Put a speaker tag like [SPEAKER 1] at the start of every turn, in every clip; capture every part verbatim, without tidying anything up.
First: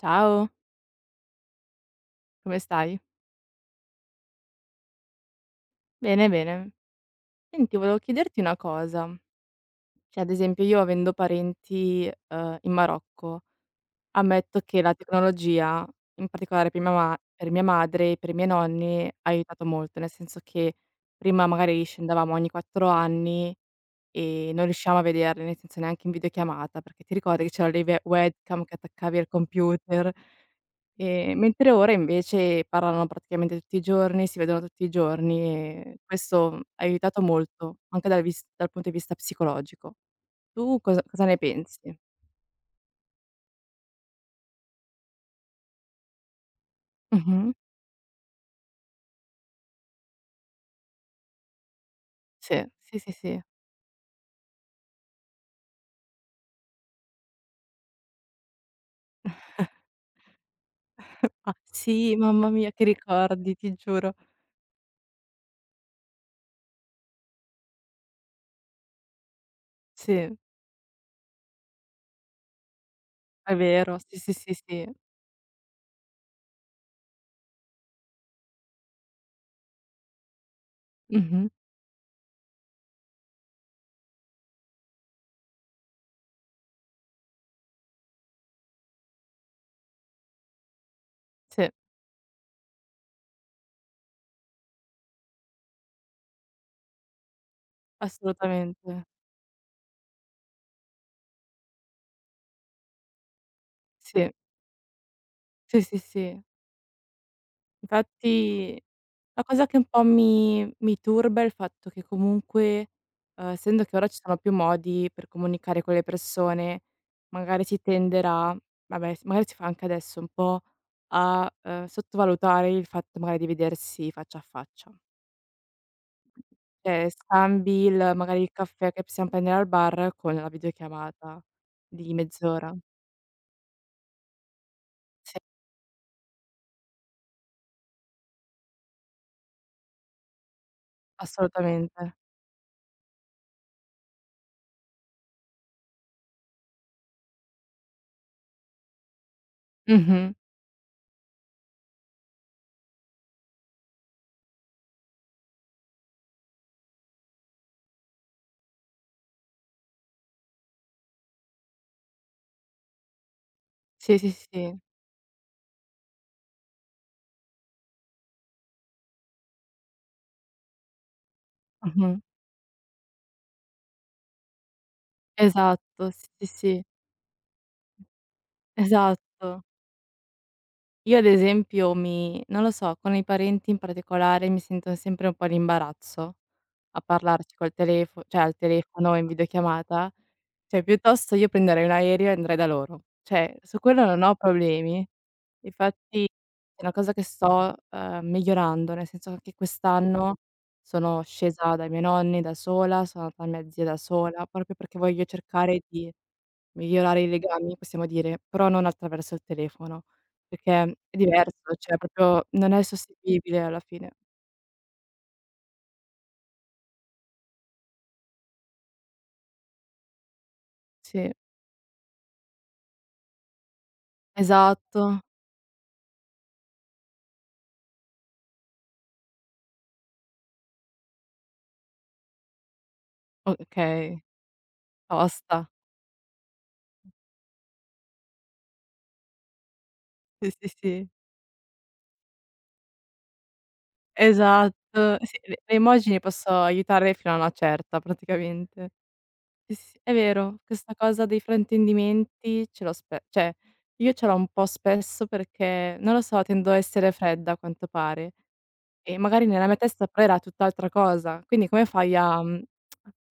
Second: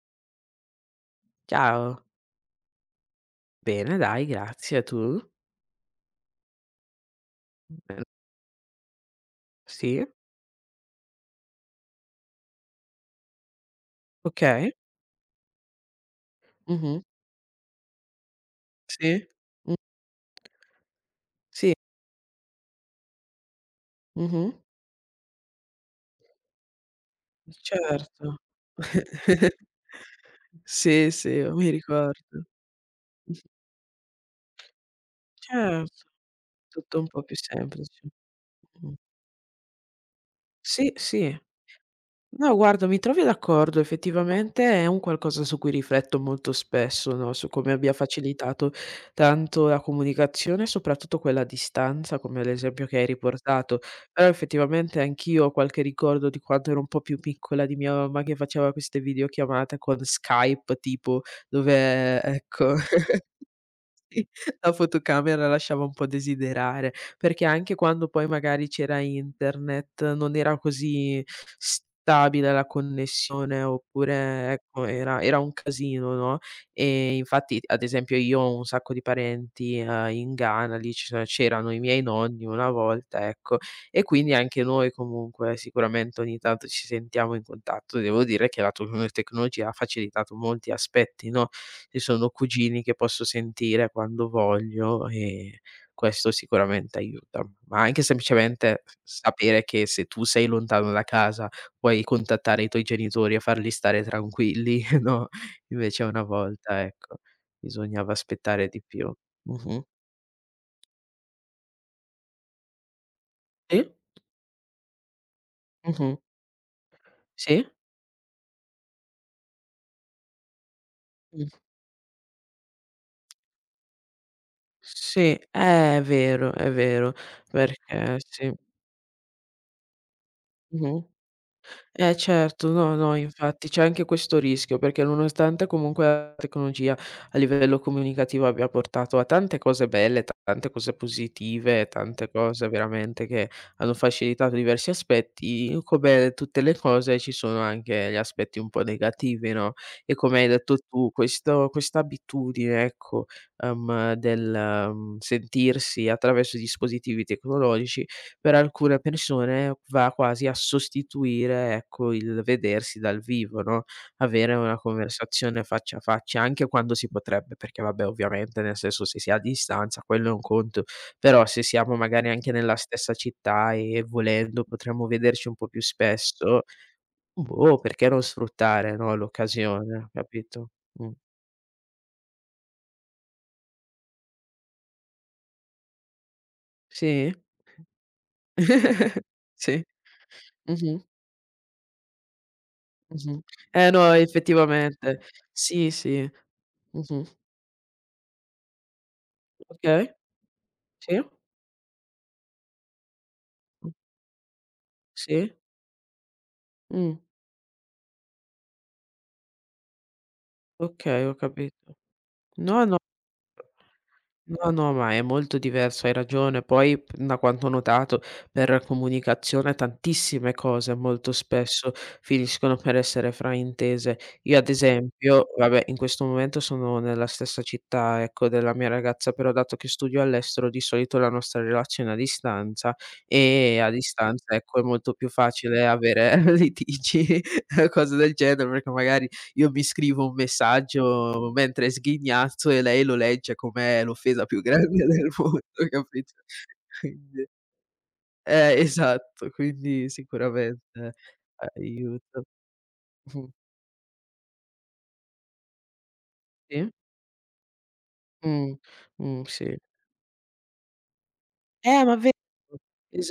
[SPEAKER 1] Ciao,
[SPEAKER 2] Ciao.
[SPEAKER 1] come stai?
[SPEAKER 2] Bene dai, grazie. Tu?
[SPEAKER 1] Bene, bene. Senti, volevo
[SPEAKER 2] Ehm,
[SPEAKER 1] chiederti una cosa.
[SPEAKER 2] sì,
[SPEAKER 1] Cioè, ad esempio, io avendo parenti, ehm, in Marocco, ammetto
[SPEAKER 2] okay.
[SPEAKER 1] che la tecnologia, in particolare per mia
[SPEAKER 2] Mh-mh.
[SPEAKER 1] ma per mia madre e per i miei nonni,
[SPEAKER 2] Sì.
[SPEAKER 1] ha aiutato
[SPEAKER 2] Mh.
[SPEAKER 1] molto, nel senso che prima
[SPEAKER 2] Sì.
[SPEAKER 1] magari scendevamo ogni quattro anni e
[SPEAKER 2] Mh-mh.
[SPEAKER 1] non riuscivamo a vederli, nel senso neanche in videochiamata, perché ti ricordi che c'erano le ve
[SPEAKER 2] Certo.
[SPEAKER 1] webcam che attaccavi al computer?
[SPEAKER 2] Sì, sì,
[SPEAKER 1] Ehm,
[SPEAKER 2] mi
[SPEAKER 1] mentre ora
[SPEAKER 2] ricordo.
[SPEAKER 1] invece parlano praticamente tutti i giorni, si vedono tutti i giorni e
[SPEAKER 2] Certo,
[SPEAKER 1] questo ha
[SPEAKER 2] tutto un
[SPEAKER 1] aiutato
[SPEAKER 2] po' più
[SPEAKER 1] molto,
[SPEAKER 2] semplice.
[SPEAKER 1] anche dal vis dal punto
[SPEAKER 2] Mh.
[SPEAKER 1] di vista psicologico. Tu
[SPEAKER 2] Sì,
[SPEAKER 1] cosa cosa
[SPEAKER 2] sì.
[SPEAKER 1] ne pensi?
[SPEAKER 2] No, guarda, mi trovi d'accordo. Effettivamente è un qualcosa su cui rifletto molto spesso, no, su
[SPEAKER 1] Mh-mh.
[SPEAKER 2] come abbia facilitato tanto la comunicazione, soprattutto quella a distanza, come
[SPEAKER 1] Sì,
[SPEAKER 2] l'esempio che
[SPEAKER 1] sì,
[SPEAKER 2] hai
[SPEAKER 1] sì, sì.
[SPEAKER 2] riportato. Però effettivamente anch'io ho qualche ricordo di quando ero un po' più piccola, di mia mamma che faceva queste videochiamate con Skype tipo,
[SPEAKER 1] Ah, sì,
[SPEAKER 2] dove
[SPEAKER 1] mamma mia
[SPEAKER 2] ecco
[SPEAKER 1] che ricordi, ti giuro.
[SPEAKER 2] sì, la fotocamera lasciava un po' desiderare, perché anche quando poi magari c'era internet, non
[SPEAKER 1] Sì,
[SPEAKER 2] era così stabile la
[SPEAKER 1] è
[SPEAKER 2] connessione,
[SPEAKER 1] vero, sì, sì,
[SPEAKER 2] oppure
[SPEAKER 1] sì,
[SPEAKER 2] ecco
[SPEAKER 1] sì.
[SPEAKER 2] era era un casino, no, e infatti ad esempio io ho un sacco di parenti, ehm, in Ghana, lì ci so
[SPEAKER 1] Mh-mh.
[SPEAKER 2] c'erano i miei nonni una volta, ecco, e quindi anche noi comunque sicuramente ogni tanto ci sentiamo in contatto. Devo dire che la tocno tecnologia ha facilitato molti aspetti, no,
[SPEAKER 1] Sì,
[SPEAKER 2] ci sono cugini che posso sentire quando voglio e questo sicuramente aiuta. Ma anche semplicemente
[SPEAKER 1] assolutamente.
[SPEAKER 2] s sapere che se tu sei lontano da casa puoi contattare i tuoi genitori e farli stare
[SPEAKER 1] Sì,
[SPEAKER 2] tranquilli, no,
[SPEAKER 1] sì, sì,
[SPEAKER 2] invece una
[SPEAKER 1] sì.
[SPEAKER 2] volta, ecco, bisognava aspettare
[SPEAKER 1] Infatti
[SPEAKER 2] di più.
[SPEAKER 1] la cosa che
[SPEAKER 2] Mh-mh.
[SPEAKER 1] un po' mi mi turba è il fatto che comunque, uhm, essendo
[SPEAKER 2] Sì.
[SPEAKER 1] che ora ci sono più modi per comunicare con le
[SPEAKER 2] Mh-mh.
[SPEAKER 1] persone, magari
[SPEAKER 2] Sì.
[SPEAKER 1] si tenderà, vabbè, s magari si fa anche adesso un po'
[SPEAKER 2] Mh.
[SPEAKER 1] a, uhm, sottovalutare il fatto magari di vedersi faccia a faccia.
[SPEAKER 2] Sì, eh, è vero, è
[SPEAKER 1] Cioè
[SPEAKER 2] vero,
[SPEAKER 1] scambi il
[SPEAKER 2] perché
[SPEAKER 1] magari il
[SPEAKER 2] sì.
[SPEAKER 1] caffè che possiam prendere al bar con la
[SPEAKER 2] Mh-mh.
[SPEAKER 1] videochiamata di
[SPEAKER 2] Eh certo,
[SPEAKER 1] mezz'ora.
[SPEAKER 2] no, no, infatti c'è anche questo rischio, perché
[SPEAKER 1] Sì,
[SPEAKER 2] nonostante comunque la tecnologia a livello comunicativo abbia portato a tante cose belle, ta- tante cose positive,
[SPEAKER 1] assolutamente.
[SPEAKER 2] tante cose veramente che hanno facilitato diversi aspetti, come tutte le cose ci sono anche gli aspetti un po' negativi, no, e
[SPEAKER 1] Mh-mh.
[SPEAKER 2] come hai detto tu questo questa abitudine ecco, ehm, del, mhmm, sentirsi attraverso i dispositivi tecnologici per alcune persone va quasi a sostituire, ecco, il vedersi dal vivo, no,
[SPEAKER 1] Sì, sì,
[SPEAKER 2] avere una
[SPEAKER 1] sì.
[SPEAKER 2] conversazione faccia a faccia, anche quando si potrebbe, perché vabbè ovviamente nel senso se si è a distanza quello è un conto, però se siamo
[SPEAKER 1] Mh-mh.
[SPEAKER 2] magari anche nella stessa città e volendo potremmo vederci un po' più
[SPEAKER 1] Esatto, sì, sì,
[SPEAKER 2] spesso,
[SPEAKER 1] sì.
[SPEAKER 2] boh, perché non sfruttare, no,
[SPEAKER 1] Esatto.
[SPEAKER 2] l'occasione, capito? Mh.
[SPEAKER 1] Io ad esempio mi non lo so, con i parenti in particolare mi sento sempre un po' in imbarazzo, a
[SPEAKER 2] Sì?
[SPEAKER 1] parlarci col telefo cioè al telefono in
[SPEAKER 2] Sì.
[SPEAKER 1] videochiamata, cioè
[SPEAKER 2] Mh-mh,
[SPEAKER 1] piuttosto io prenderei un aereo e andrei da loro.
[SPEAKER 2] mh-mh.
[SPEAKER 1] Cioè, su
[SPEAKER 2] Eh
[SPEAKER 1] quello
[SPEAKER 2] no,
[SPEAKER 1] non ho problemi.
[SPEAKER 2] effettivamente. Sì,
[SPEAKER 1] Infatti
[SPEAKER 2] sì.
[SPEAKER 1] è una cosa che
[SPEAKER 2] Mh-mh.
[SPEAKER 1] sto, ehm, migliorando, nel senso che
[SPEAKER 2] Okay,
[SPEAKER 1] quest'anno
[SPEAKER 2] sì,
[SPEAKER 1] sono scesa dai miei nonni da sola, sono andata da mia zia
[SPEAKER 2] mh.
[SPEAKER 1] da sola, proprio perché voglio
[SPEAKER 2] Sì.
[SPEAKER 1] cercare di
[SPEAKER 2] Mh.
[SPEAKER 1] migliorare i legami, possiamo dire, però non attraverso il telefono, perché è
[SPEAKER 2] Okay, ho
[SPEAKER 1] diverso,
[SPEAKER 2] capito.
[SPEAKER 1] cioè proprio non è
[SPEAKER 2] No,
[SPEAKER 1] sostituibile alla fine.
[SPEAKER 2] no, no, ma è molto diverso, hai ragione. Poi, p da quanto ho notato, per comunicazione tantissime cose molto
[SPEAKER 1] Sì,
[SPEAKER 2] spesso finiscono per essere fraintese. Io ad
[SPEAKER 1] esatto.
[SPEAKER 2] esempio vabbè, in questo momento sono nella stessa città, ecco, della mia ragazza, però dato che studio all'estero di solito la nostra relazione è a distanza e a
[SPEAKER 1] Okay,
[SPEAKER 2] distanza, ecco, è molto più
[SPEAKER 1] tosta.
[SPEAKER 2] facile avere litigi, cose del genere, perché magari io mi scrivo un
[SPEAKER 1] Sì, sì, sì.
[SPEAKER 2] messaggio mentre sghignazzo e lei lo legge com'è l'offesa più
[SPEAKER 1] Esatto.
[SPEAKER 2] grande del
[SPEAKER 1] Sì, le
[SPEAKER 2] mondo,
[SPEAKER 1] le immagini
[SPEAKER 2] capito?
[SPEAKER 1] posso aiutare fino a
[SPEAKER 2] Quindi
[SPEAKER 1] una certa
[SPEAKER 2] eh,
[SPEAKER 1] praticamente.
[SPEAKER 2] esatto,
[SPEAKER 1] Sì, sì, sì,
[SPEAKER 2] quindi
[SPEAKER 1] è vero,
[SPEAKER 2] sicuramente
[SPEAKER 1] questa cosa dei
[SPEAKER 2] eh, aiuta.
[SPEAKER 1] fraintendimenti ce l'ho spe
[SPEAKER 2] Mh,
[SPEAKER 1] cioè io ce l'ho un po' spesso perché, non lo so, tendo a
[SPEAKER 2] sì?
[SPEAKER 1] essere fredda a quanto pare
[SPEAKER 2] Mh,
[SPEAKER 1] e
[SPEAKER 2] mh,
[SPEAKER 1] magari nella
[SPEAKER 2] sì.
[SPEAKER 1] mia testa però era tutt'altra cosa. Quindi come
[SPEAKER 2] Eh,
[SPEAKER 1] fai
[SPEAKER 2] ma vero.
[SPEAKER 1] a mhmm,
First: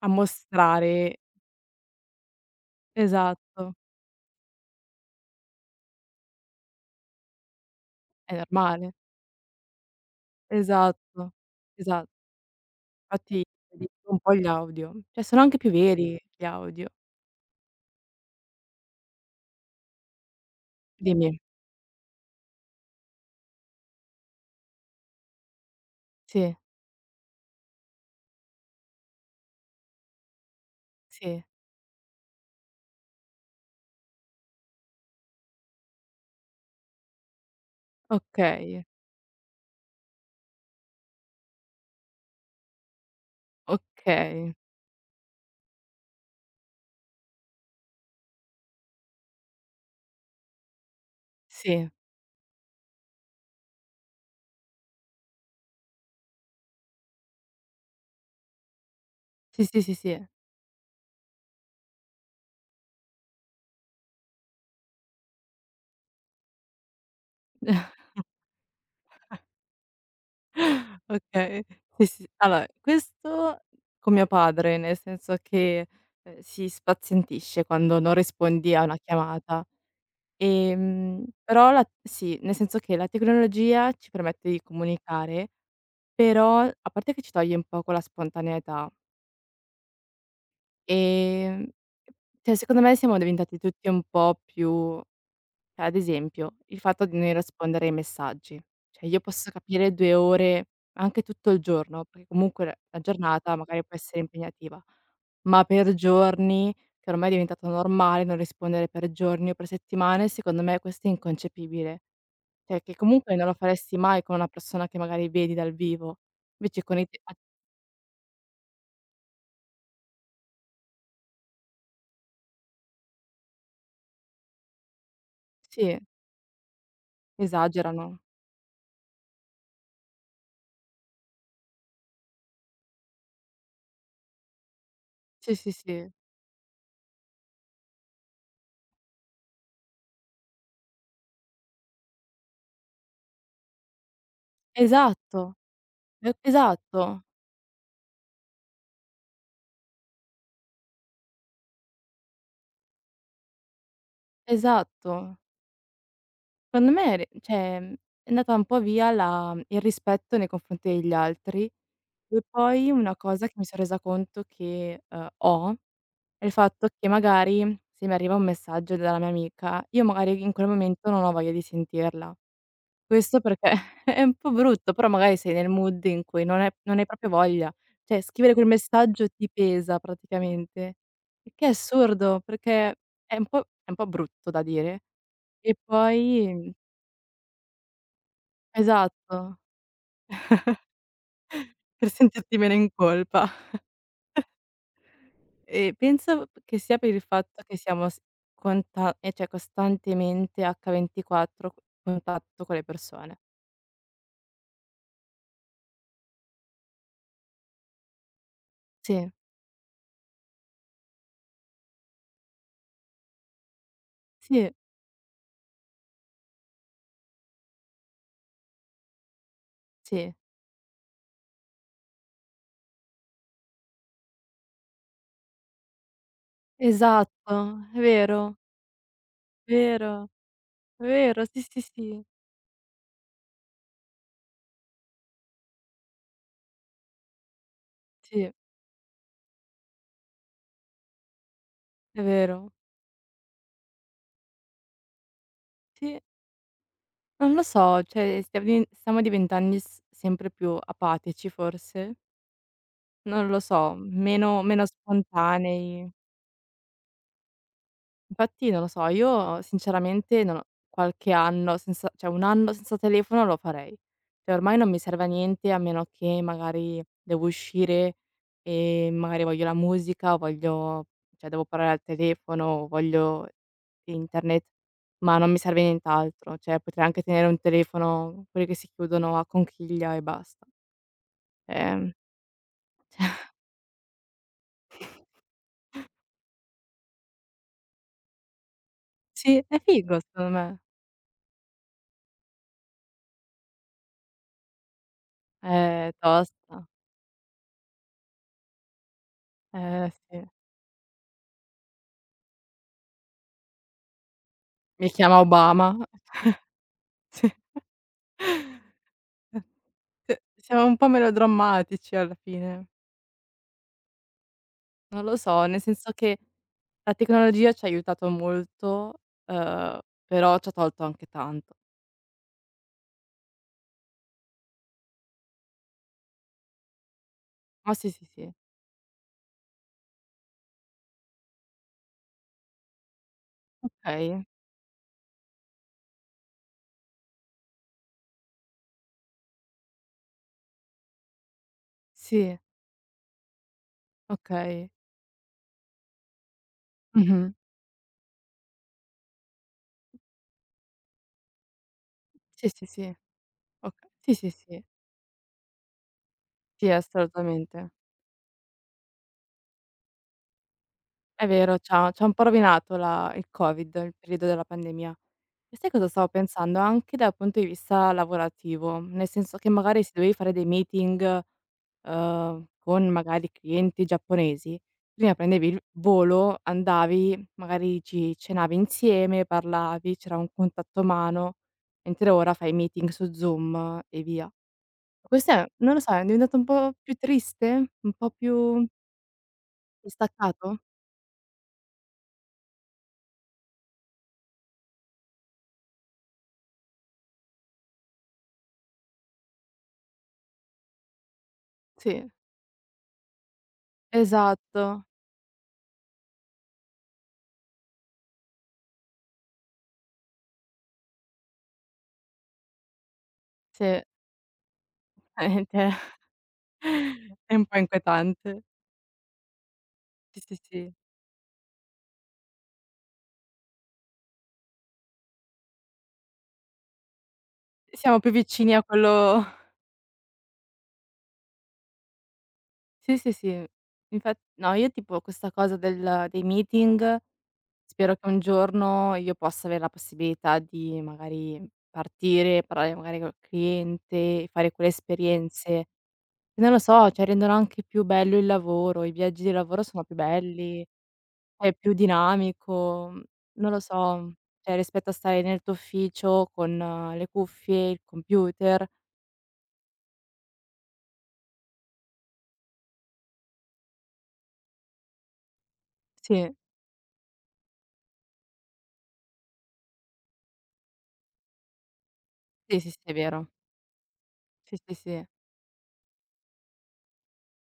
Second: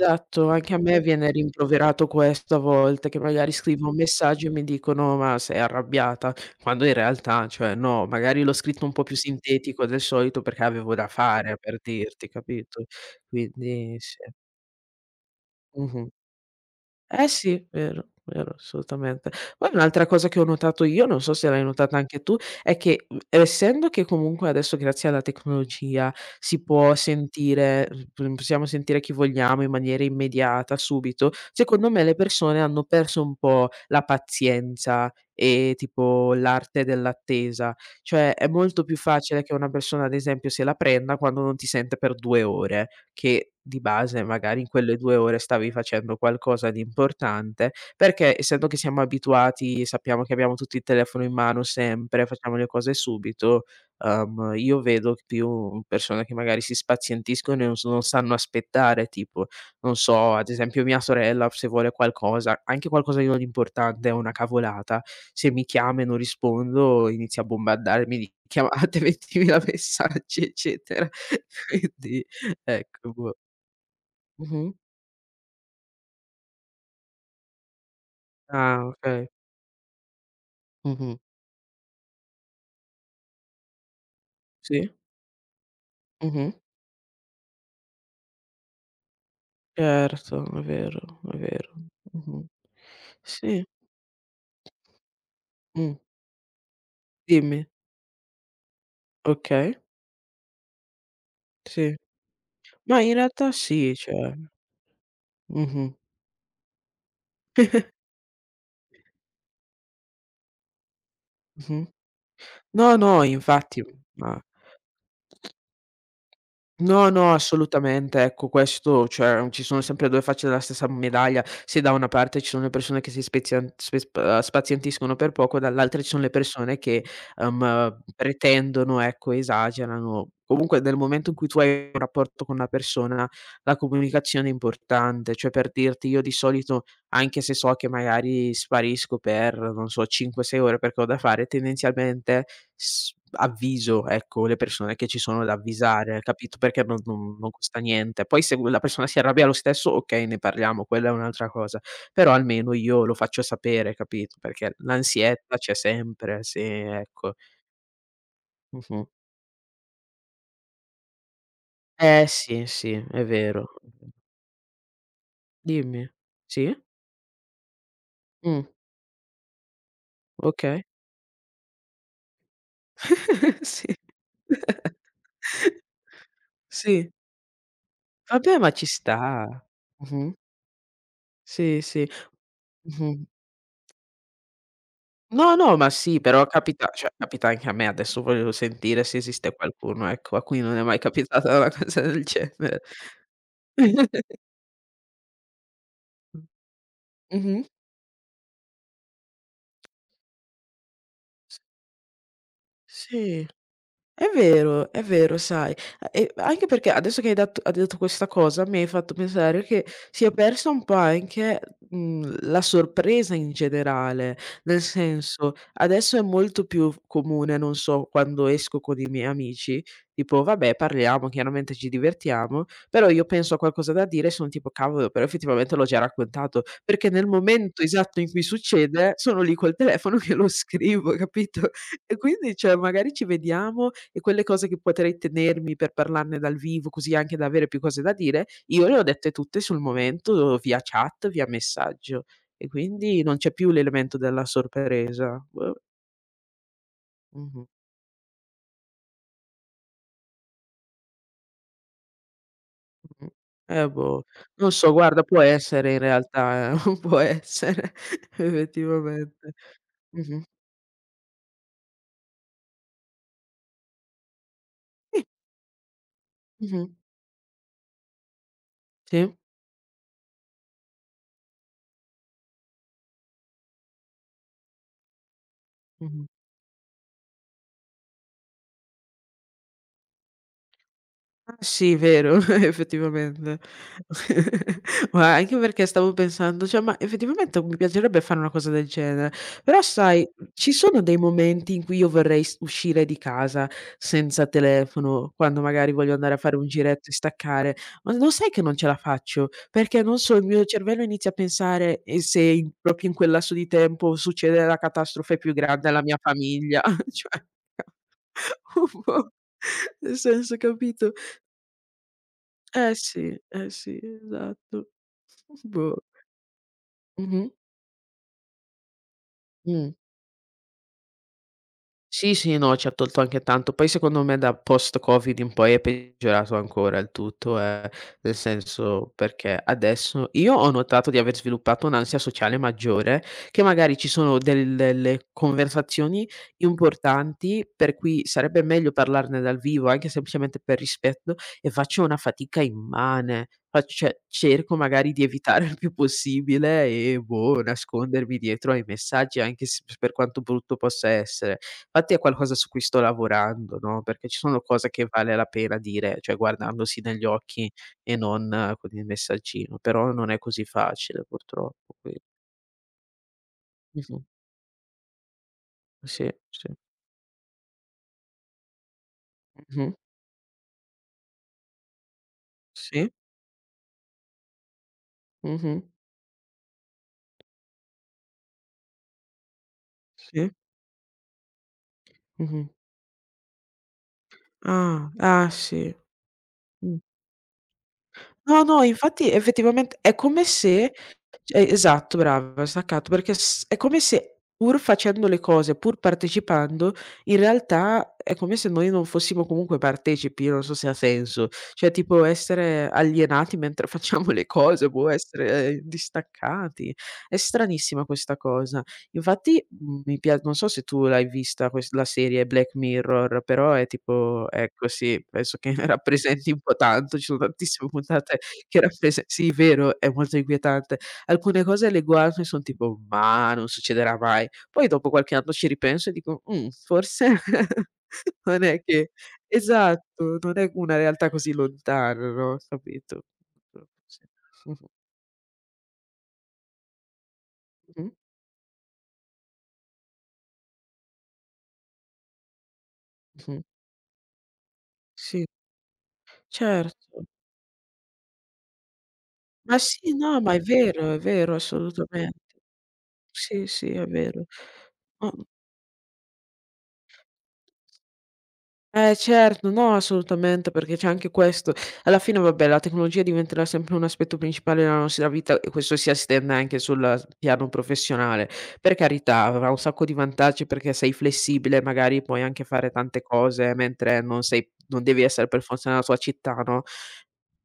[SPEAKER 1] a
[SPEAKER 2] anche a me
[SPEAKER 1] mostrare,
[SPEAKER 2] viene rimproverato questo a volte, che magari
[SPEAKER 1] esatto,
[SPEAKER 2] scrivo un messaggio e mi dicono: "Ma sei arrabbiata?" Quando in realtà, cioè no,
[SPEAKER 1] è
[SPEAKER 2] magari l'ho scritto un
[SPEAKER 1] normale.
[SPEAKER 2] po' più sintetico del solito perché avevo da
[SPEAKER 1] Esatto,
[SPEAKER 2] fare, per
[SPEAKER 1] esa
[SPEAKER 2] dirti, capito?
[SPEAKER 1] Infatti
[SPEAKER 2] Quindi
[SPEAKER 1] prediligo
[SPEAKER 2] sì.
[SPEAKER 1] un po' gli audio, cioè sono anche più
[SPEAKER 2] Mh-mh.
[SPEAKER 1] veri gli audio.
[SPEAKER 2] Eh sì, vero, vero, assolutamente. Poi un'altra cosa che ho notato io, non so
[SPEAKER 1] Dimmi.
[SPEAKER 2] se l'hai notata anche tu, è che, mhmm, essendo che comunque adesso grazie alla tecnologia
[SPEAKER 1] Sì,
[SPEAKER 2] si può sentire p possiamo sentire chi vogliamo in maniera immediata, subito,
[SPEAKER 1] sì,
[SPEAKER 2] secondo me le persone hanno perso un po' la pazienza e tipo l'arte dell'attesa. Cioè, è molto
[SPEAKER 1] okay,
[SPEAKER 2] più facile che una persona, ad esempio, se la prenda quando non ti sente per due ore che di base
[SPEAKER 1] okay.
[SPEAKER 2] magari in quelle due ore stavi facendo qualcosa di importante, perché essendo che siamo abituati, sappiamo che abbiamo tutti il telefono in mano
[SPEAKER 1] Sì,
[SPEAKER 2] sempre, facciamo le cose subito, uhm, io vedo più persone che magari si spazientiscono e non s non sanno aspettare, tipo,
[SPEAKER 1] sì, sì,
[SPEAKER 2] non
[SPEAKER 1] sì, sì.
[SPEAKER 2] so, ad esempio mia sorella se vuole qualcosa, anche qualcosa di non importante, una cavolata, se mi chiama e non rispondo inizia a bombardarmi di chiamate, ventimila messaggi, eccetera.
[SPEAKER 1] Okay, sì,
[SPEAKER 2] Quindi
[SPEAKER 1] sì. Allora,
[SPEAKER 2] ecco, boh.
[SPEAKER 1] questo con mio
[SPEAKER 2] Mh-mh.
[SPEAKER 1] padre, nel senso che, ehm, si spazientisce quando non rispondi a
[SPEAKER 2] Ah,
[SPEAKER 1] una
[SPEAKER 2] okay.
[SPEAKER 1] chiamata.
[SPEAKER 2] Mh-mh.
[SPEAKER 1] Ehm, però la sì, nel senso che la tecnologia ci permette di
[SPEAKER 2] Sì.
[SPEAKER 1] comunicare,
[SPEAKER 2] Mh-mh.
[SPEAKER 1] però a parte che ci toglie un po' quella spontaneità.
[SPEAKER 2] Certo, è vero, è
[SPEAKER 1] Ehm,
[SPEAKER 2] vero. Mh-mh.
[SPEAKER 1] cioè secondo me siamo diventati
[SPEAKER 2] Sì.
[SPEAKER 1] tutti un po' più, cioè ad
[SPEAKER 2] Mh.
[SPEAKER 1] esempio, il fatto di non
[SPEAKER 2] Dimmi.
[SPEAKER 1] rispondere ai messaggi. Cioè io posso
[SPEAKER 2] Okay,
[SPEAKER 1] capire due ore, anche tutto il
[SPEAKER 2] sì.
[SPEAKER 1] giorno, perché comunque la la
[SPEAKER 2] Ma in realtà
[SPEAKER 1] giornata magari
[SPEAKER 2] sì,
[SPEAKER 1] può essere
[SPEAKER 2] cioè
[SPEAKER 1] impegnativa, ma
[SPEAKER 2] mh-mh.
[SPEAKER 1] per giorni, che ormai è diventato normale non rispondere per giorni o per settimane, secondo me questo è
[SPEAKER 2] Mh-mh.
[SPEAKER 1] inconcepibile. Cioè che
[SPEAKER 2] No, no,
[SPEAKER 1] comunque non lo
[SPEAKER 2] infatti,
[SPEAKER 1] faresti mai con
[SPEAKER 2] ma
[SPEAKER 1] una persona che magari vedi dal vivo. Invece con i
[SPEAKER 2] no,
[SPEAKER 1] te
[SPEAKER 2] no,
[SPEAKER 1] a
[SPEAKER 2] assolutamente. Ecco, questo cioè, ci sono sempre due facce della stessa medaglia. Se da una parte ci sono le persone che si spezian spe sp eh, spazientiscono per poco,
[SPEAKER 1] sì,
[SPEAKER 2] dall'altra ci sono le persone che, ehm,
[SPEAKER 1] esagerano.
[SPEAKER 2] pretendono, ecco, esagerano. Comunque nel momento in cui tu hai un rapporto con una persona, la comunicazione è importante. Cioè,
[SPEAKER 1] Sì,
[SPEAKER 2] per
[SPEAKER 1] sì,
[SPEAKER 2] dirti,
[SPEAKER 1] sì.
[SPEAKER 2] io di solito anche se so che magari sparisco per, non so, cinque, sei ore perché ho da fare, tendenzialmente s avviso, ecco, le persone che ci sono da
[SPEAKER 1] Esatto.
[SPEAKER 2] avvisare,
[SPEAKER 1] E
[SPEAKER 2] capito, perché non
[SPEAKER 1] esatto,
[SPEAKER 2] non non costa niente. Poi se quella persona si arrabbia lo stesso, okay, ne parliamo, quella è un'altra cosa, però almeno io lo faccio sapere, capito, perché
[SPEAKER 1] esatto.
[SPEAKER 2] l'ansietta c'è sempre, sì,
[SPEAKER 1] Secondo me re
[SPEAKER 2] ecco.
[SPEAKER 1] cioè, mhmm, è andata un po'
[SPEAKER 2] Mh-mh.
[SPEAKER 1] via la il rispetto nei confronti degli altri.
[SPEAKER 2] Eh
[SPEAKER 1] E
[SPEAKER 2] sì,
[SPEAKER 1] poi
[SPEAKER 2] sì,
[SPEAKER 1] una
[SPEAKER 2] è
[SPEAKER 1] cosa che mi
[SPEAKER 2] vero.
[SPEAKER 1] son resa conto che, uhm, ho,
[SPEAKER 2] Dimmi.
[SPEAKER 1] è il
[SPEAKER 2] Sì?
[SPEAKER 1] fatto che magari se mi arriva un
[SPEAKER 2] Mh,
[SPEAKER 1] messaggio dalla mia amica, io magari in quel
[SPEAKER 2] okay.
[SPEAKER 1] momento non ho voglia di sentirla. Questo perché
[SPEAKER 2] Sì.
[SPEAKER 1] è un po' brutto, però magari sei nel mood in cui non è non hai
[SPEAKER 2] Sì.
[SPEAKER 1] proprio voglia. Cioè, scrivere
[SPEAKER 2] Vabbè,
[SPEAKER 1] quel
[SPEAKER 2] ma ci
[SPEAKER 1] messaggio
[SPEAKER 2] sta.
[SPEAKER 1] ti pesa
[SPEAKER 2] Mh-mh.
[SPEAKER 1] praticamente. Il che è
[SPEAKER 2] Sì, sì.
[SPEAKER 1] assurdo, perché
[SPEAKER 2] Mh-mh.
[SPEAKER 1] è un po' è un po' brutto da dire.
[SPEAKER 2] No,
[SPEAKER 1] E
[SPEAKER 2] no, ma sì, però
[SPEAKER 1] poi
[SPEAKER 2] capita cioè capita anche a me, adesso volevo sentire se esiste
[SPEAKER 1] esatto,
[SPEAKER 2] qualcuno, ecco, a cui non è mai capitata una cosa
[SPEAKER 1] per
[SPEAKER 2] del
[SPEAKER 1] sentirti meno
[SPEAKER 2] genere.
[SPEAKER 1] in colpa. E penso che sia per il
[SPEAKER 2] Mh-mh.
[SPEAKER 1] fatto che siamo s conta ehm, cioè costantemente
[SPEAKER 2] S
[SPEAKER 1] acca ventiquattro contatto con le persone.
[SPEAKER 2] Sì. È vero, è vero sai, a e anche perché adesso che hai dat hai detto questa cosa, mi hai fatto
[SPEAKER 1] Sì,
[SPEAKER 2] pensare che si è persa un po' anche, mhmm, la sorpresa in generale,
[SPEAKER 1] sì,
[SPEAKER 2] nel senso, adesso è molto più f comune, non so, quando esco con i miei amici,
[SPEAKER 1] sì.
[SPEAKER 2] tipo: "Vabbè parliamo, chiaramente ci divertiamo", però io penso a qualcosa da dire e son tipo: "Cavolo, però effettivamente l'ho già raccontato", perché nel momento
[SPEAKER 1] Esatto, è
[SPEAKER 2] esatto in cui
[SPEAKER 1] vero,
[SPEAKER 2] succede sono lì col telefono
[SPEAKER 1] vero.
[SPEAKER 2] che lo scrivo,
[SPEAKER 1] Vero, sì,
[SPEAKER 2] capito?
[SPEAKER 1] sì,
[SPEAKER 2] E
[SPEAKER 1] sì.
[SPEAKER 2] quindi, cioè, magari ci vediamo e quelle cose che potrei tenermi per parlarne dal vivo, così anche da avere più cose da dire,
[SPEAKER 1] Sì,
[SPEAKER 2] io le ho dette tutte sul momento via chat, via
[SPEAKER 1] è
[SPEAKER 2] messaggio e
[SPEAKER 1] vero.
[SPEAKER 2] quindi non c'è più l'elemento della sorpresa. Boh.
[SPEAKER 1] Sì, non lo
[SPEAKER 2] Mh-mh,
[SPEAKER 1] so, cioè stia divien stiamo diventando s sempre più apatici forse?
[SPEAKER 2] mh.
[SPEAKER 1] Non lo
[SPEAKER 2] Eh,
[SPEAKER 1] so,
[SPEAKER 2] boh,
[SPEAKER 1] meno
[SPEAKER 2] non
[SPEAKER 1] meno
[SPEAKER 2] so, guarda, può essere in
[SPEAKER 1] spontanei.
[SPEAKER 2] realtà, eh, può essere
[SPEAKER 1] Infatti non lo so,
[SPEAKER 2] effettivamente.
[SPEAKER 1] io sinceramente
[SPEAKER 2] Mh-mh.
[SPEAKER 1] non ho qualche anno senza, cioè un anno senza telefono lo farei. Cioè ormai non mi
[SPEAKER 2] Sì,
[SPEAKER 1] serve a niente, a meno che
[SPEAKER 2] mh-mh.
[SPEAKER 1] magari devo uscire e
[SPEAKER 2] Sì.
[SPEAKER 1] magari voglio la musica, voglio, cioè devo parlare al telefono, voglio internet, ma non mi serve
[SPEAKER 2] Mh-mh.
[SPEAKER 1] nient'altro. Cioè potrei anche tenere un telefono, quelli che si chiudono a conchiglia e basta.
[SPEAKER 2] Ah sì,
[SPEAKER 1] Ehm,
[SPEAKER 2] vero, effettivamente. Ma anche perché stavo pensando, cioè, ma effettivamente mi piacerebbe fare una cosa del genere,
[SPEAKER 1] sì,
[SPEAKER 2] però
[SPEAKER 1] è figo
[SPEAKER 2] sai,
[SPEAKER 1] secondo
[SPEAKER 2] ci
[SPEAKER 1] me.
[SPEAKER 2] sono dei momenti in cui io vorrei s uscire di casa senza telefono, quando magari
[SPEAKER 1] È
[SPEAKER 2] voglio andare a fare un
[SPEAKER 1] tosta.
[SPEAKER 2] giretto e staccare, ma lo sai che non ce la faccio, perché
[SPEAKER 1] Eh
[SPEAKER 2] non so, il
[SPEAKER 1] sì.
[SPEAKER 2] mio cervello inizia a pensare: "E se in proprio in quel lasso di tempo succede la
[SPEAKER 1] Mi
[SPEAKER 2] catastrofe
[SPEAKER 1] chiama
[SPEAKER 2] più grande
[SPEAKER 1] Obama.
[SPEAKER 2] alla mia famiglia?" Cioè,
[SPEAKER 1] Sì.
[SPEAKER 2] un po' nel
[SPEAKER 1] Cioè,
[SPEAKER 2] senso,
[SPEAKER 1] siamo un po'
[SPEAKER 2] capito?
[SPEAKER 1] melodrammatici alla fine.
[SPEAKER 2] Eh sì, eh sì, esatto.
[SPEAKER 1] Non lo so, nel
[SPEAKER 2] Boh.
[SPEAKER 1] senso che la
[SPEAKER 2] Mh-mh.
[SPEAKER 1] tecnologia ci ha aiutato molto,
[SPEAKER 2] Mh.
[SPEAKER 1] uhm, però ci ha tolto anche tanto.
[SPEAKER 2] Sì, sì, no, ci ha tolto anche tanto. Poi secondo me da post Covid in poi è peggiorato ancora il tutto, ehm,
[SPEAKER 1] Ma sì, sì,
[SPEAKER 2] nel
[SPEAKER 1] sì.
[SPEAKER 2] senso perché adesso io ho notato di aver sviluppato un'ansia sociale maggiore, che magari ci sono
[SPEAKER 1] Okay.
[SPEAKER 2] del delle conversazioni importanti per cui sarebbe meglio parlarne dal vivo, anche semplicemente per rispetto, e faccio una
[SPEAKER 1] Sì,
[SPEAKER 2] fatica immane. Fac Cioè cerco
[SPEAKER 1] okay.
[SPEAKER 2] magari di evitare il più possibile e
[SPEAKER 1] Mh-mh.
[SPEAKER 2] boh, nascondermi dietro ai messaggi anche s per quanto brutto possa essere. Fatti è qualcosa su
[SPEAKER 1] Sì,
[SPEAKER 2] cui
[SPEAKER 1] sì,
[SPEAKER 2] sto
[SPEAKER 1] sì.
[SPEAKER 2] lavorando, no,
[SPEAKER 1] Oka
[SPEAKER 2] perché
[SPEAKER 1] sì,
[SPEAKER 2] ci
[SPEAKER 1] sì,
[SPEAKER 2] sono
[SPEAKER 1] sì.
[SPEAKER 2] cose che vale la pena dire, cioè
[SPEAKER 1] Sì,
[SPEAKER 2] guardandosi negli occhi
[SPEAKER 1] assolutamente.
[SPEAKER 2] e non eh, con il messaggino, però non è così facile
[SPEAKER 1] È vero,
[SPEAKER 2] purtroppo
[SPEAKER 1] c'ha
[SPEAKER 2] qui
[SPEAKER 1] c'ha un po' rovinato la il Covid, il
[SPEAKER 2] mh-mh,
[SPEAKER 1] periodo della pandemia. E sai cosa stavo
[SPEAKER 2] sì, sì.
[SPEAKER 1] pensando? Anche dal punto di vista lavorativo, nel senso che
[SPEAKER 2] Mh-mh,
[SPEAKER 1] magari se dovevi fare dei meeting, uhm, con
[SPEAKER 2] sì,
[SPEAKER 1] magari clienti giapponesi, prima prendevi
[SPEAKER 2] mh-mh,
[SPEAKER 1] il volo, andavi, magari ci cenavi insieme, parlavi, c'era un
[SPEAKER 2] sì,
[SPEAKER 1] contatto umano, mentre ora
[SPEAKER 2] mh-mh.
[SPEAKER 1] fai meeting su Zoom e via.
[SPEAKER 2] Ah, ah
[SPEAKER 1] Questo è, non
[SPEAKER 2] sì,
[SPEAKER 1] lo so, è diventato un po'
[SPEAKER 2] mh.
[SPEAKER 1] più triste? Un po'
[SPEAKER 2] No, no,
[SPEAKER 1] più
[SPEAKER 2] infatti effettivamente è come
[SPEAKER 1] distaccato?
[SPEAKER 2] se cioè esatto, brava, staccato, perché s è come se pur facendo le cose, pur partecipando, in realtà è come se noi non fossimo comunque partecipi, io non so se ha senso. Cioè tipo
[SPEAKER 1] Sì,
[SPEAKER 2] essere alienati mentre facciamo le cose,
[SPEAKER 1] esatto.
[SPEAKER 2] boh, essere, ehm, distaccati. È stranissima questa cosa. Infatti, mhmm, mi pia non so se tu l'hai vista ques la serie Black Mirror, però è
[SPEAKER 1] Sì,
[SPEAKER 2] tipo ecco sì, penso che
[SPEAKER 1] veramente
[SPEAKER 2] rappresenti un po' tanto, ci sono
[SPEAKER 1] è un po'
[SPEAKER 2] tantissime puntate
[SPEAKER 1] inquietante.
[SPEAKER 2] che rapprese sì, vero, è molto
[SPEAKER 1] Sì, sì, sì.
[SPEAKER 2] inquietante. Alcune cose le guardo e son tipo: "Ma non succederà mai". Poi dopo qualche anno ci ripenso e dico: "Mh, forse
[SPEAKER 1] Siamo più
[SPEAKER 2] non
[SPEAKER 1] vicini
[SPEAKER 2] è
[SPEAKER 1] a
[SPEAKER 2] che"
[SPEAKER 1] quello.
[SPEAKER 2] esatto, non è una realtà così lontana, no,
[SPEAKER 1] Sì,
[SPEAKER 2] capito?
[SPEAKER 1] sì, sì.
[SPEAKER 2] Sì.
[SPEAKER 1] Infat no,
[SPEAKER 2] Mh-mh,
[SPEAKER 1] io tipo questa cosa del dei meeting
[SPEAKER 2] mh-mh,
[SPEAKER 1] spero che un giorno io possa avere la possibilità di magari partire, parlare magari col
[SPEAKER 2] mh-mh.
[SPEAKER 1] cliente, fare quelle
[SPEAKER 2] Sì,
[SPEAKER 1] esperienze. Non lo so, cioè
[SPEAKER 2] certo.
[SPEAKER 1] rendono anche più bello il lavoro, i viaggi di
[SPEAKER 2] Ma
[SPEAKER 1] lavoro sono
[SPEAKER 2] sì,
[SPEAKER 1] più
[SPEAKER 2] no, ma è
[SPEAKER 1] belli.
[SPEAKER 2] vero, è vero,
[SPEAKER 1] È più
[SPEAKER 2] assolutamente.
[SPEAKER 1] dinamico, mhmm,
[SPEAKER 2] Sì,
[SPEAKER 1] non lo
[SPEAKER 2] sì, è
[SPEAKER 1] so,
[SPEAKER 2] vero.
[SPEAKER 1] cioè rispetto a
[SPEAKER 2] Ma
[SPEAKER 1] stare nel tuo ufficio con uhm, le cuffie, il computer.
[SPEAKER 2] Eh certo, no assolutamente, perché c'è anche questo. Alla fine vabbè la tecnologia diventerà sempre un aspetto principale della nostra vita e questo si estende
[SPEAKER 1] Sì.
[SPEAKER 2] anche sul s piano professionale. Per carità, avrà un sacco di vantaggi perché sei flessibile, magari puoi anche
[SPEAKER 1] Sì,
[SPEAKER 2] fare
[SPEAKER 1] sì, sì, è
[SPEAKER 2] tante
[SPEAKER 1] vero.
[SPEAKER 2] cose mentre non sei
[SPEAKER 1] Sì, sì,
[SPEAKER 2] non devi
[SPEAKER 1] sì.
[SPEAKER 2] essere per forza nella tua città, no,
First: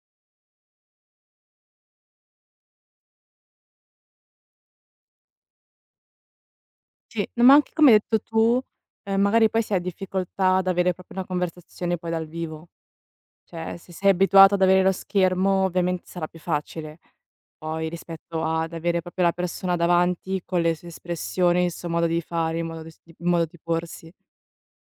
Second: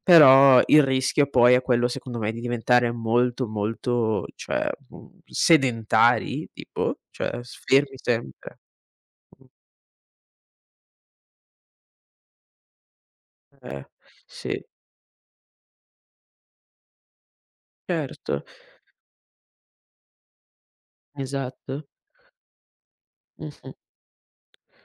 [SPEAKER 2] però il rischio poi è quello secondo me di diventare molto, molto cioè, mhmm, sedentari tipo,
[SPEAKER 1] Sì,
[SPEAKER 2] cioè
[SPEAKER 1] no, ma
[SPEAKER 2] s
[SPEAKER 1] anche
[SPEAKER 2] fermi
[SPEAKER 1] come hai detto
[SPEAKER 2] sempre.
[SPEAKER 1] tu, ehm,
[SPEAKER 2] Mh,
[SPEAKER 1] magari poi si ha difficoltà ad avere proprio una conversazione poi dal vivo. Cioè,
[SPEAKER 2] eh,
[SPEAKER 1] se sei abituato ad
[SPEAKER 2] sì,
[SPEAKER 1] avere lo schermo ovviamente sarà più facile, poi rispetto
[SPEAKER 2] certo.
[SPEAKER 1] ad avere proprio la persona davanti con le sue espressioni, il
[SPEAKER 2] Esatto.
[SPEAKER 1] suo modo di fare, il modo di s il modo di
[SPEAKER 2] Mh-mh.
[SPEAKER 1] porsi.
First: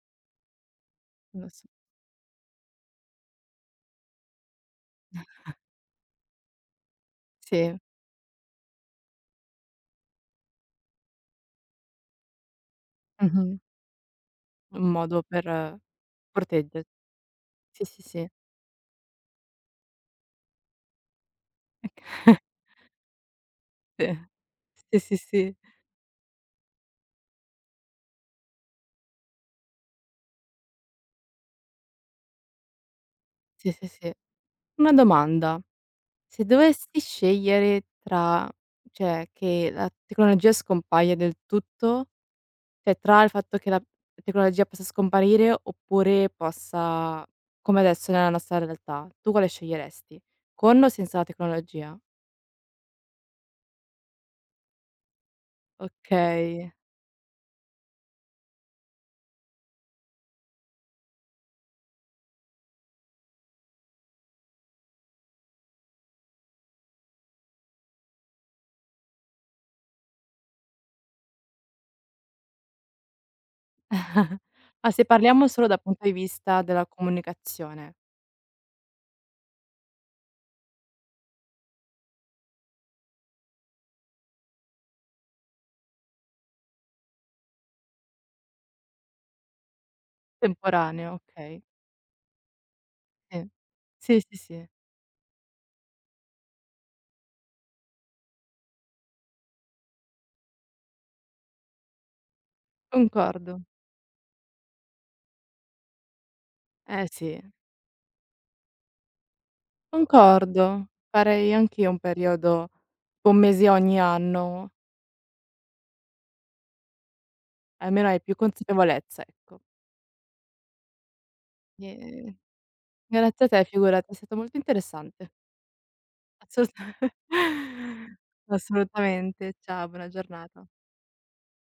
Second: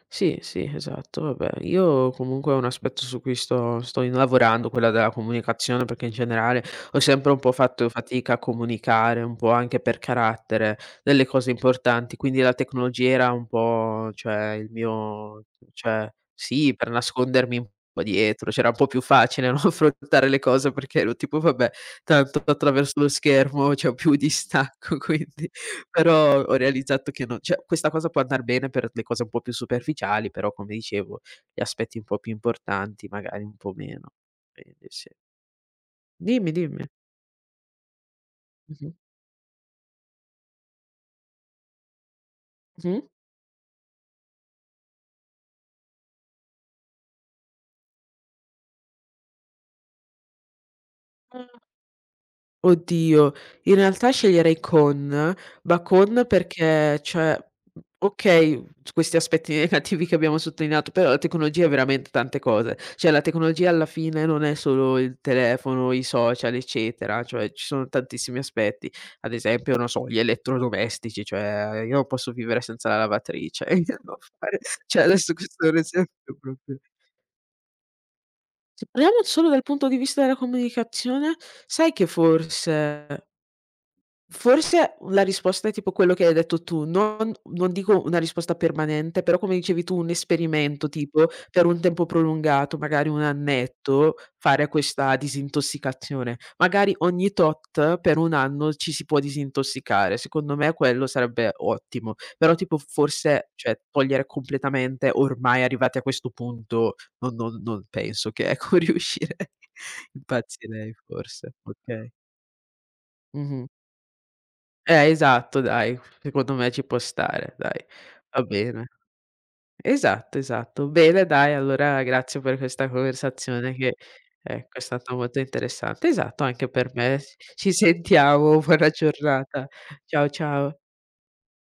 [SPEAKER 2] Sì, sì, esatto.
[SPEAKER 1] Non
[SPEAKER 2] Vabbè,
[SPEAKER 1] lo so.
[SPEAKER 2] io comunque è un aspetto su cui sto sto in lavorando, quella della comunicazione, perché in generale ho sempre un po'
[SPEAKER 1] Sì.
[SPEAKER 2] fatto fatica a comunicare, un po' anche per carattere, delle cose importanti, quindi la tecnologia era un
[SPEAKER 1] Mh-mh.
[SPEAKER 2] po' cioè il
[SPEAKER 1] Un modo
[SPEAKER 2] mio
[SPEAKER 1] per uhm,
[SPEAKER 2] cioè sì,
[SPEAKER 1] protegger
[SPEAKER 2] per nascondermi un
[SPEAKER 1] sì, sì,
[SPEAKER 2] po'
[SPEAKER 1] sì.
[SPEAKER 2] dietro, c'era un po' più facile, no, affrontare le cose perché ero tipo: "Vabbè, tanto attraverso lo schermo c'ho più
[SPEAKER 1] Sì.
[SPEAKER 2] distacco",
[SPEAKER 1] Sì, sì,
[SPEAKER 2] quindi
[SPEAKER 1] sì.
[SPEAKER 2] però ho realizzato che non cioè questa cosa può andar bene per le cose un po' più superficiali, però come dicevo, gli aspetti un po' più importanti magari un
[SPEAKER 1] Sì,
[SPEAKER 2] po'
[SPEAKER 1] sì,
[SPEAKER 2] meno.
[SPEAKER 1] sì.
[SPEAKER 2] Quindi
[SPEAKER 1] Una
[SPEAKER 2] sì.
[SPEAKER 1] domanda: se
[SPEAKER 2] Dimmi, dimmi.
[SPEAKER 1] dovessi scegliere tra,
[SPEAKER 2] Mh-mh.
[SPEAKER 1] cioè, che la tecnologia scompaia del tutto, cioè
[SPEAKER 2] Mh?
[SPEAKER 1] tra il fatto che la tecnologia possa scomparire oppure possa come adesso nella nostra realtà, tu quale sceglieresti? Con o senza la tecnologia?
[SPEAKER 2] Oddio, in realtà sceglierei Con, ma Con
[SPEAKER 1] Okay.
[SPEAKER 2] perché cioè, mhmm, okay, s questi aspetti negativi che abbiamo sottolineato, però la tecnologia è veramente tante cose. Cioè, la tecnologia alla fine non è solo il telefono, i social, eccetera, cioè ci sono tantissimi aspetti. Ad esempio, non so, gli elettrodomestici, cioè io non posso vivere senza la lavatrice, e io devo fare
[SPEAKER 1] Ah,
[SPEAKER 2] cioè
[SPEAKER 1] se
[SPEAKER 2] adesso
[SPEAKER 1] parliamo
[SPEAKER 2] questo
[SPEAKER 1] solo
[SPEAKER 2] è un
[SPEAKER 1] dal punto di
[SPEAKER 2] esempio
[SPEAKER 1] vista
[SPEAKER 2] proprio.
[SPEAKER 1] della comunicazione,
[SPEAKER 2] Se parliamo solo dal punto di vista della comunicazione, sai che forse Forse la risposta è tipo quello che hai detto tu, non non dico una risposta permanente, però come dicevi tu un esperimento
[SPEAKER 1] temporaneo,
[SPEAKER 2] tipo
[SPEAKER 1] okay.
[SPEAKER 2] per un tempo prolungato, magari un
[SPEAKER 1] Sì.
[SPEAKER 2] annetto,
[SPEAKER 1] Sì, sì,
[SPEAKER 2] fare
[SPEAKER 1] sì,
[SPEAKER 2] questa disintossicazione. Magari ogni tot per un anno ci si può disintossicare, secondo me quello sarebbe ottimo. Però tipo forse,
[SPEAKER 1] concordo.
[SPEAKER 2] cioè togliere completamente, ormai arrivati a questo punto,
[SPEAKER 1] Eh
[SPEAKER 2] non
[SPEAKER 1] sì,
[SPEAKER 2] non non penso che ecco riuscirei.
[SPEAKER 1] concordo.
[SPEAKER 2] Impazzirei forse,
[SPEAKER 1] Farei anch'io un
[SPEAKER 2] okay.
[SPEAKER 1] periodo tipo un
[SPEAKER 2] Mh-mh.
[SPEAKER 1] mese ogni anno,
[SPEAKER 2] Eh, esatto dai, secondo me ci può stare dai,
[SPEAKER 1] almeno hai più
[SPEAKER 2] va bene.
[SPEAKER 1] consapevolezza, ecco.
[SPEAKER 2] Esatto, esatto. Bene dai, allora
[SPEAKER 1] Ehm,
[SPEAKER 2] grazie per questa
[SPEAKER 1] grazie a te,
[SPEAKER 2] conversazione che
[SPEAKER 1] figurati, è stato molto
[SPEAKER 2] ecco, è stata
[SPEAKER 1] interessante.
[SPEAKER 2] molto interessante. Esatto, anche
[SPEAKER 1] Assolutame
[SPEAKER 2] per me. Ci sentiamo, buona
[SPEAKER 1] assolutamente.
[SPEAKER 2] giornata.
[SPEAKER 1] Ciao, buona
[SPEAKER 2] Ciao,
[SPEAKER 1] giornata.
[SPEAKER 2] ciao.